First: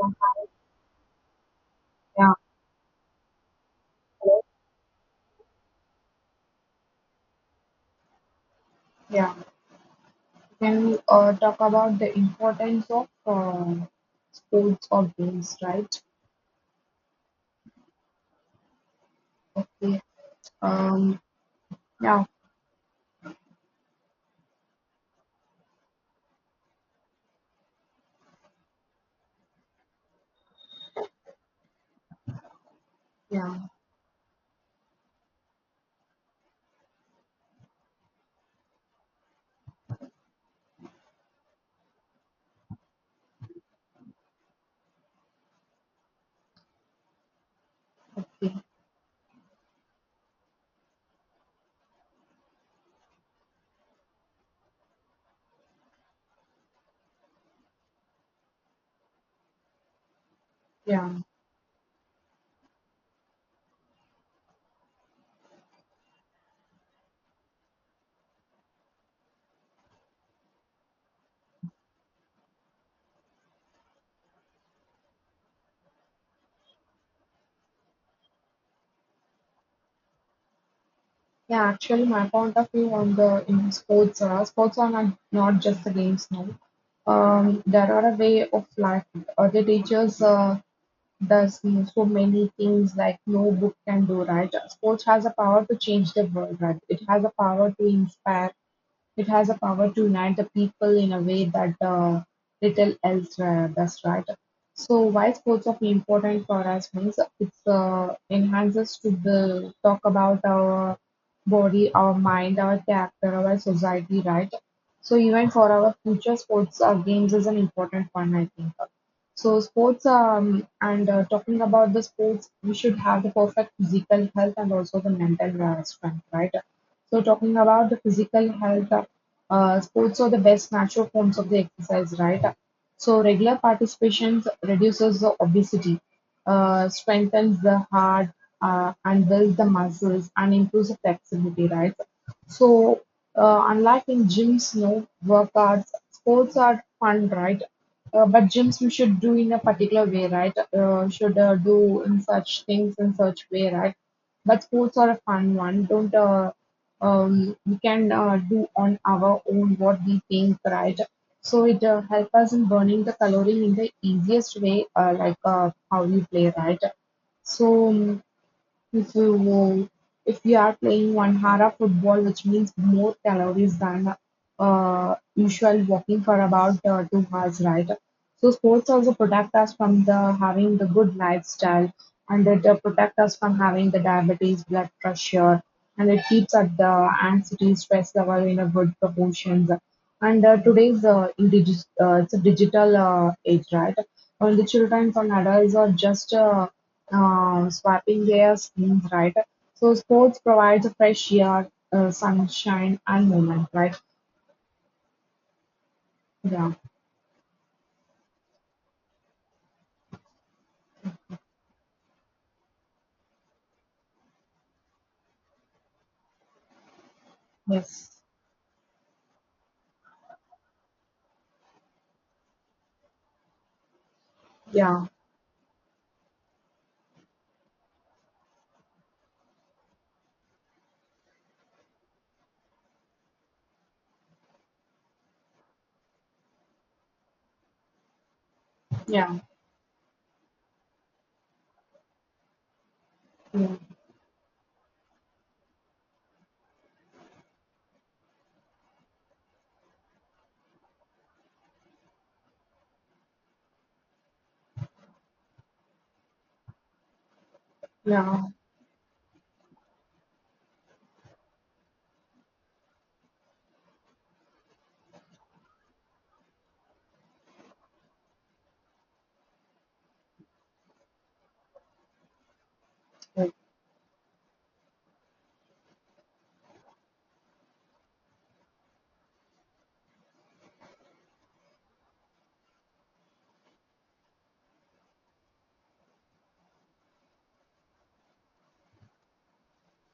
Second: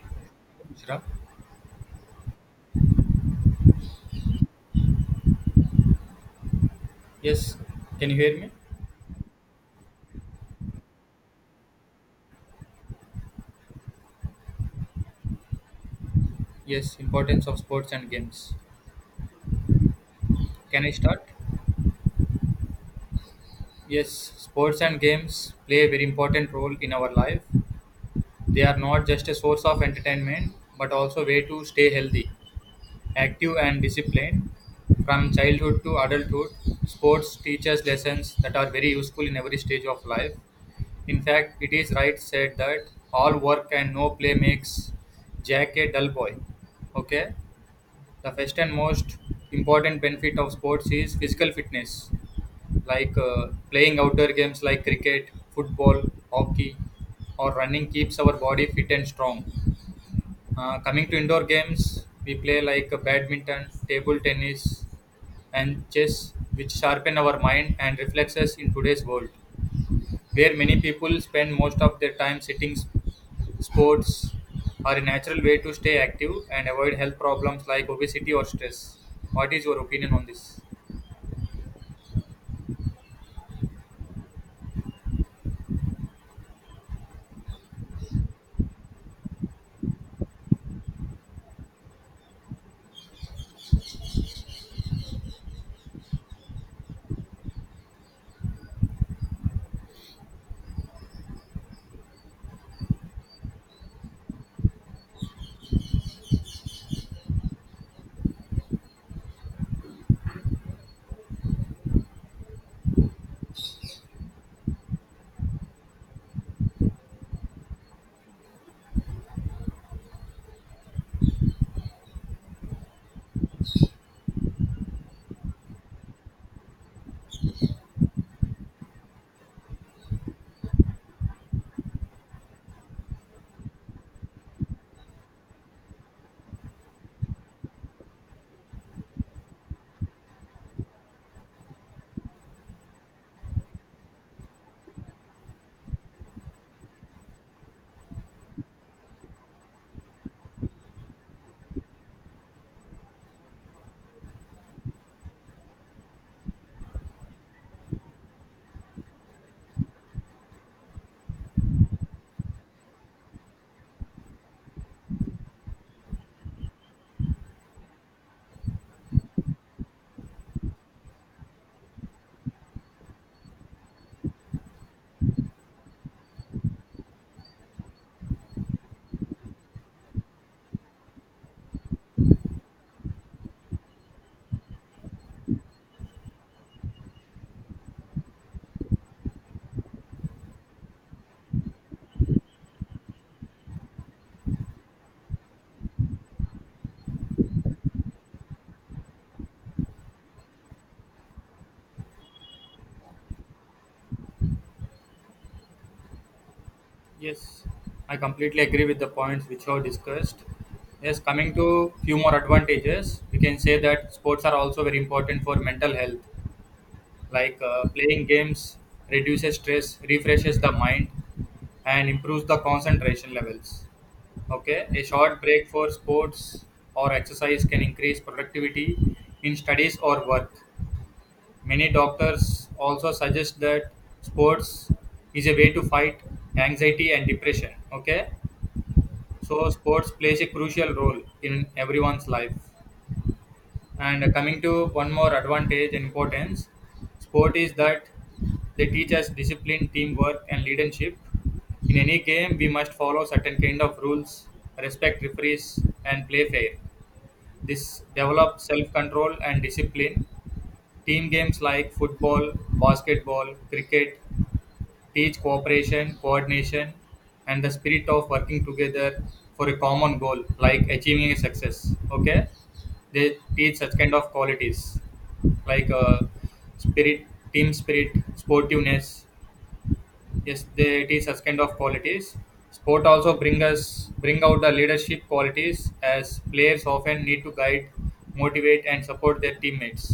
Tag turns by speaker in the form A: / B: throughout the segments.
A: Yeah,
B: Shra?
A: yeah, hello.
B: Yes, can you hear me?
A: Yeah, can we talk about the importance of sports or games, right?
B: Yes, importance of sports and games.
A: Yeah.
B: Can I
A: Um,
B: start?
A: yeah,
B: Yes, sports and games play a very important role in our life. They are not just a source of entertainment, but also a way to stay healthy, active,
A: yeah,
B: and disciplined. From childhood to adulthood, sports teaches lessons that are very useful in every stage of life. In fact, it is right said that all work and no play makes Jack a dull boy. Okay? The first and most important benefit of sports is physical fitness, like playing outdoor games like cricket, football, hockey, or running keeps our body fit and strong. Coming to
A: yeah,
B: indoor games, we play like badminton, table tennis, and chess, which sharpen our mind and reflexes in today's world where many people spend most of their time sitting. Sports are a natural way to stay active and avoid health problems like obesity or stress. What is your opinion on this?
A: yeah. Actually, my point of view on the in sports, sports are not just the games now. There are a way of life. The teachers does so many things like no book can do, right? Sports has a power to change the world, right? It has a power to inspire. It has a power to unite the people in a way that little else does, right? So why sports are important for us means it's enhances to the talk about our body, our mind, our character, our society, right? So even for our future, sports or games is an important one, I think. So sports and talking about the sports, we should have the perfect physical health and also the mental strength, right? So talking about the physical health, sports are the best natural forms of the exercise, right? So regular participation reduces the obesity, strengthens the heart, and builds the muscles and improves the flexibility, right? So unlike in gyms, no workouts, sports are fun, right? But gyms we should do in a particular way, right? Should do in such things in such way, right? But sports are a fun one. Don't we can do on our own what we think, right? So it help us in burning the calorie in the easiest way, like how we play, right? So um, No, if we are playing 1 hour of football, which means more calories than usual walking for about 2 hours, right? So sports also protect us from the having the good lifestyle, and it protect us from having the diabetes, blood pressure, and it keeps at the anxiety, stress level in a good proportions. And today's it's a digital age, right? Well, the children and adults are just swapping their skins, right? So sports provides fresh air, sunshine, and movement, right? Yeah.
B: Yes, I completely agree with the points which you have discussed. Yes, coming to few more advantages, we can say that sports are also very important for mental health, like
A: Yes.
B: playing games reduces stress, refreshes the mind, and improves the concentration levels. Okay, a
A: Yeah.
B: short break for sports or exercise can increase productivity in studies or work. Many doctors also suggest that sports is a way to fight anxiety and depression. Okay,
A: Yeah.
B: so sports plays a crucial role in everyone's life.
A: Yeah.
B: And coming to one more advantage and importance, sport is that they teach us discipline, teamwork, and leadership. In any game, we must follow certain kind of rules, respect referees, and play fair. This
A: Yeah.
B: develops self-control and discipline. Team games like football, basketball, cricket, teach cooperation, coordination, and the spirit of working together for a common goal, like achieving a success. Okay, they
A: Like,
B: teach such kind of qualities, like spirit, team spirit, sportiveness. Yes, they teach such kind of qualities. Sport also bring out the leadership qualities as players often need to guide, motivate, and support their teammates.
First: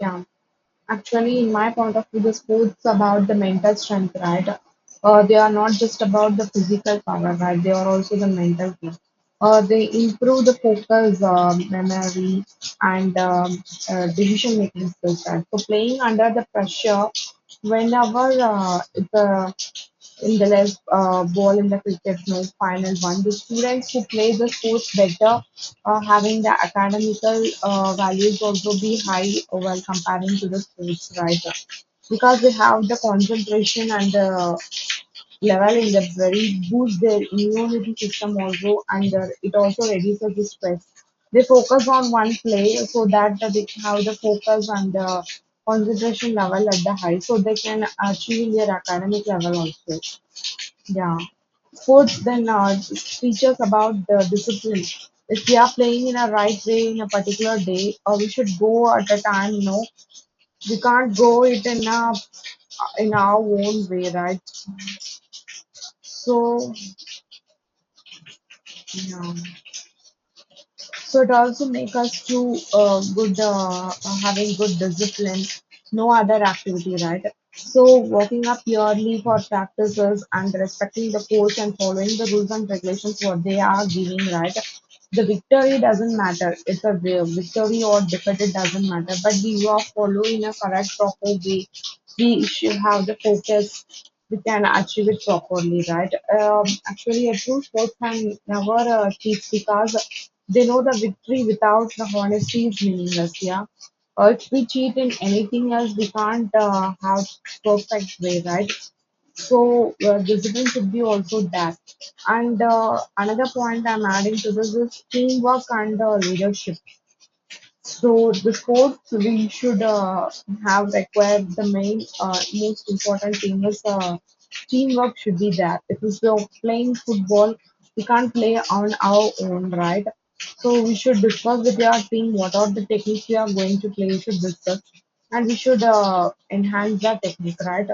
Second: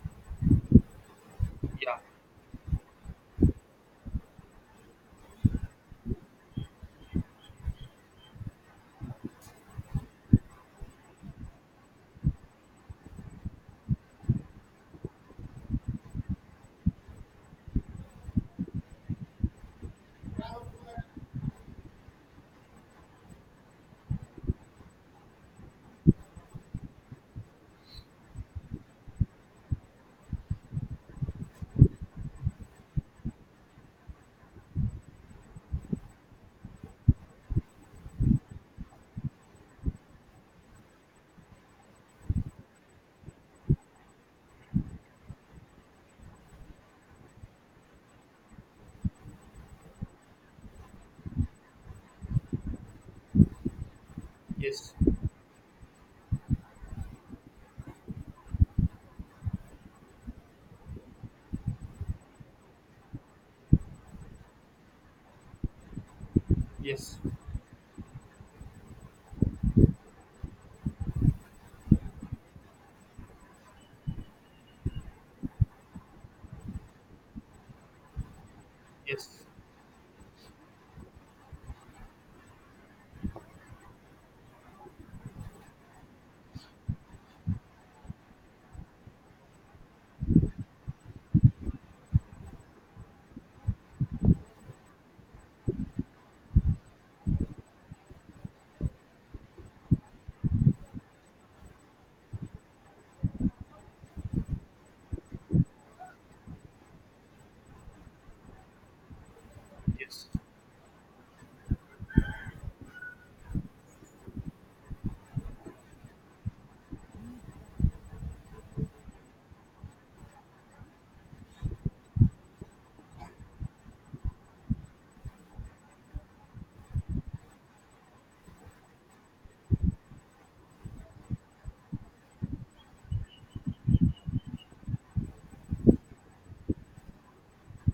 A: yeah. Actually, in my
B: Yeah.
A: point of view, the sports about the mental strength, right? They are not just about the physical power, right? They are also the mental thing. They improve the focus, memory, and decision making skills, right? So playing under the pressure, whenever the in the Indelez ball in the Cricket no Final One, the students who play the sports better having the academical values also be high while comparing to the sports writer because they have the concentration and the level in the very boost their immunity system, also, and it also reduces the stress. They focus on one play so that they have the focus and the concentration level at the high so they can achieve their academic level also. Yeah, sports then teaches about the discipline.
B: Yes.
A: If we are playing in a right way in a particular day, or we should go at a time, you know, we can't go it in a in our own way, right? So,
B: Yes.
A: yeah. So it also make us to good having good discipline. No other activity, right? So walking up purely
B: Yes.
A: for practices and respecting the coach and following the rules and regulations what they are giving, right? The victory doesn't matter, it's a way. Victory or defeat, it doesn't matter. But we are following a correct, proper way. We should have the focus. We can achieve it properly, right? Actually, a true sports can never cheat because they know the victory without the honesty is meaningless. Yeah, or if we cheat in anything else, we can't have perfect way, right? So
B: Yes.
A: discipline should be also that. And another point I'm adding to this is teamwork and leadership. So the quote we should have required the main most important thing is teamwork should be there. If we are playing football, we can't play on our own, right? So we should discuss with your team what are the techniques we are going to play. We should discuss and we should enhance the technique, right?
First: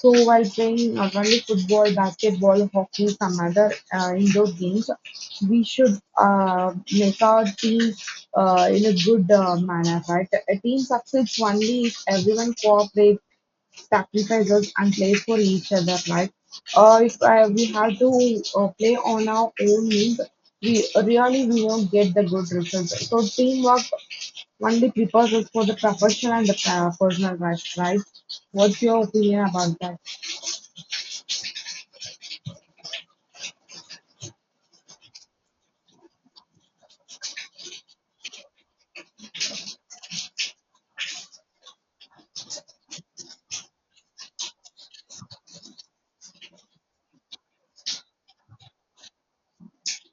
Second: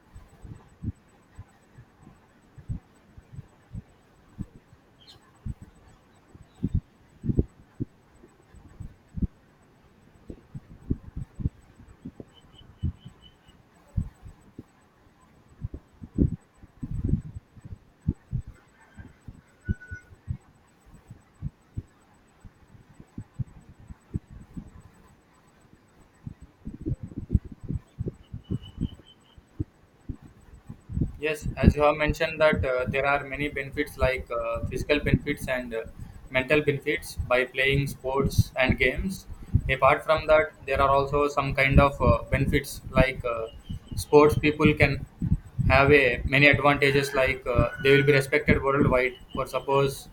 A: So while playing not only football, basketball, hockey, some other indoor games, we should make our team in a good manner, right? A team succeeds only if everyone cooperates, sacrifices, and plays for each other, right? Or if we have to play on our own means, we really we won't get the good results. So teamwork only prepares us for the professional and the personal life, right? What's your opinion about that?
B: Yes, as you have mentioned that there are many benefits like physical benefits and mental benefits by playing sports and games. Apart from that, there are also some kind of benefits like sports people can have a many advantages like they will be respected worldwide. For suppose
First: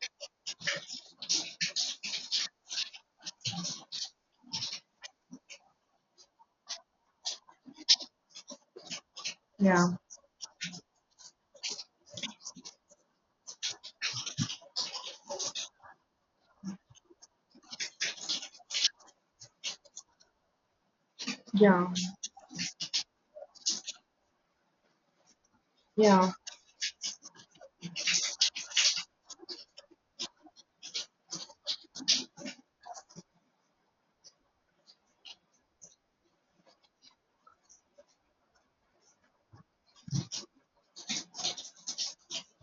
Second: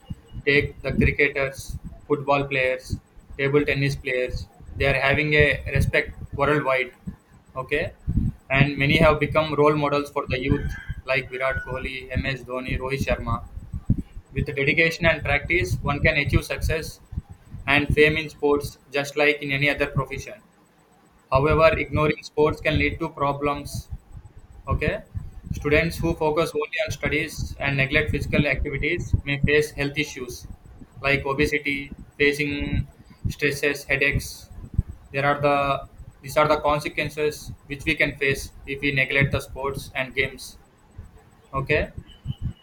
B: take the cricketers, football players, table tennis players, they are having a respect worldwide. Okay, and many have become role
A: Yeah,
B: models for the youth like Virat Kohli, MS Dhoni, Rohit Sharma. With dedication and practice, one can achieve success and fame in sports just like in any other profession. However,
A: yeah,
B: ignoring sports can lead to problems. Okay. Students who
A: yeah,
B: focus only on studies and neglect physical activities may face health issues like obesity, facing stresses, headaches. There are the These are the consequences which we can face if we neglect the sports and games. Okay,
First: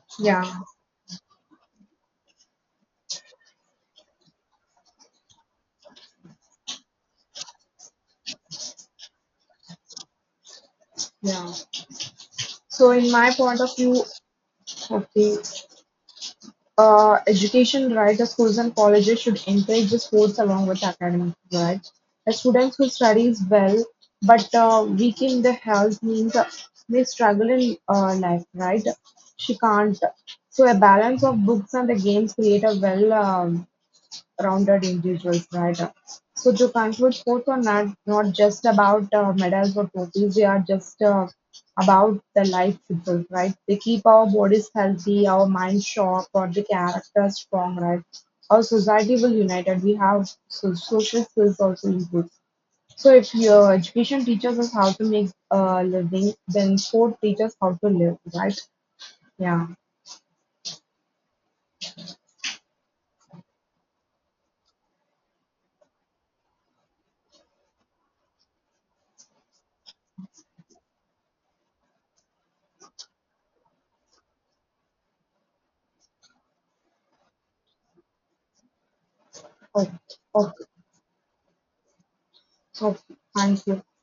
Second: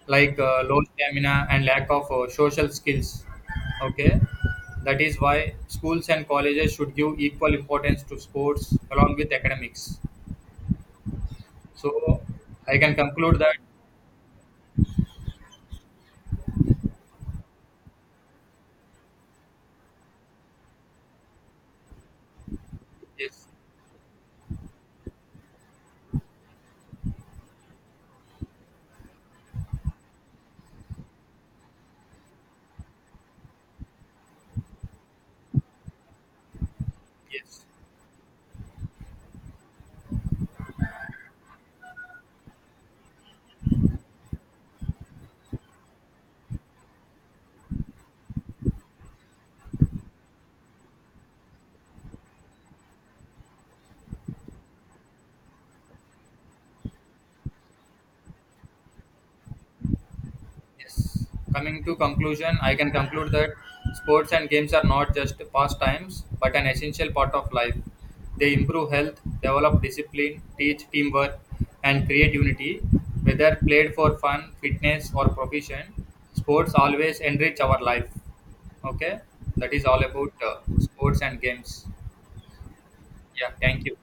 B: like
A: yeah,
B: low stamina and lack of social skills. Okay, that is why schools and colleges should give equal importance to sports along with academics.
A: yeah.
B: So I
A: So
B: can
A: in my
B: conclude that,
A: point of view, okay. Education, right? The schools and colleges should encourage the sports along with academic, right? The students who studies
B: yes.
A: well but weak in their health means may struggle in life, right? She can't. So a balance of books and the games create a well-balanced rounded individuals, right? So to conclude, sports are
B: Yes.
A: not just about medals or trophies. They are just about the life itself, right? They keep our bodies healthy, our minds sharp, or the character strong, right? Our society will united. We have so social skills also improve. So if your education teaches us how to make a living, then sport teaches how to live, right? Yeah.
B: Yes. Coming to conclusion, I can conclude that sports and games are not just pastimes, but an essential part of life. They improve health, develop discipline, teach teamwork, and create unity. Whether played for fun, fitness, or profession, sports always enrich our life. Okay, that is
A: Okay.
B: all about
A: Okay.
B: sports and games.
A: Okay.
B: Yeah,
A: Thank you.
B: thank you.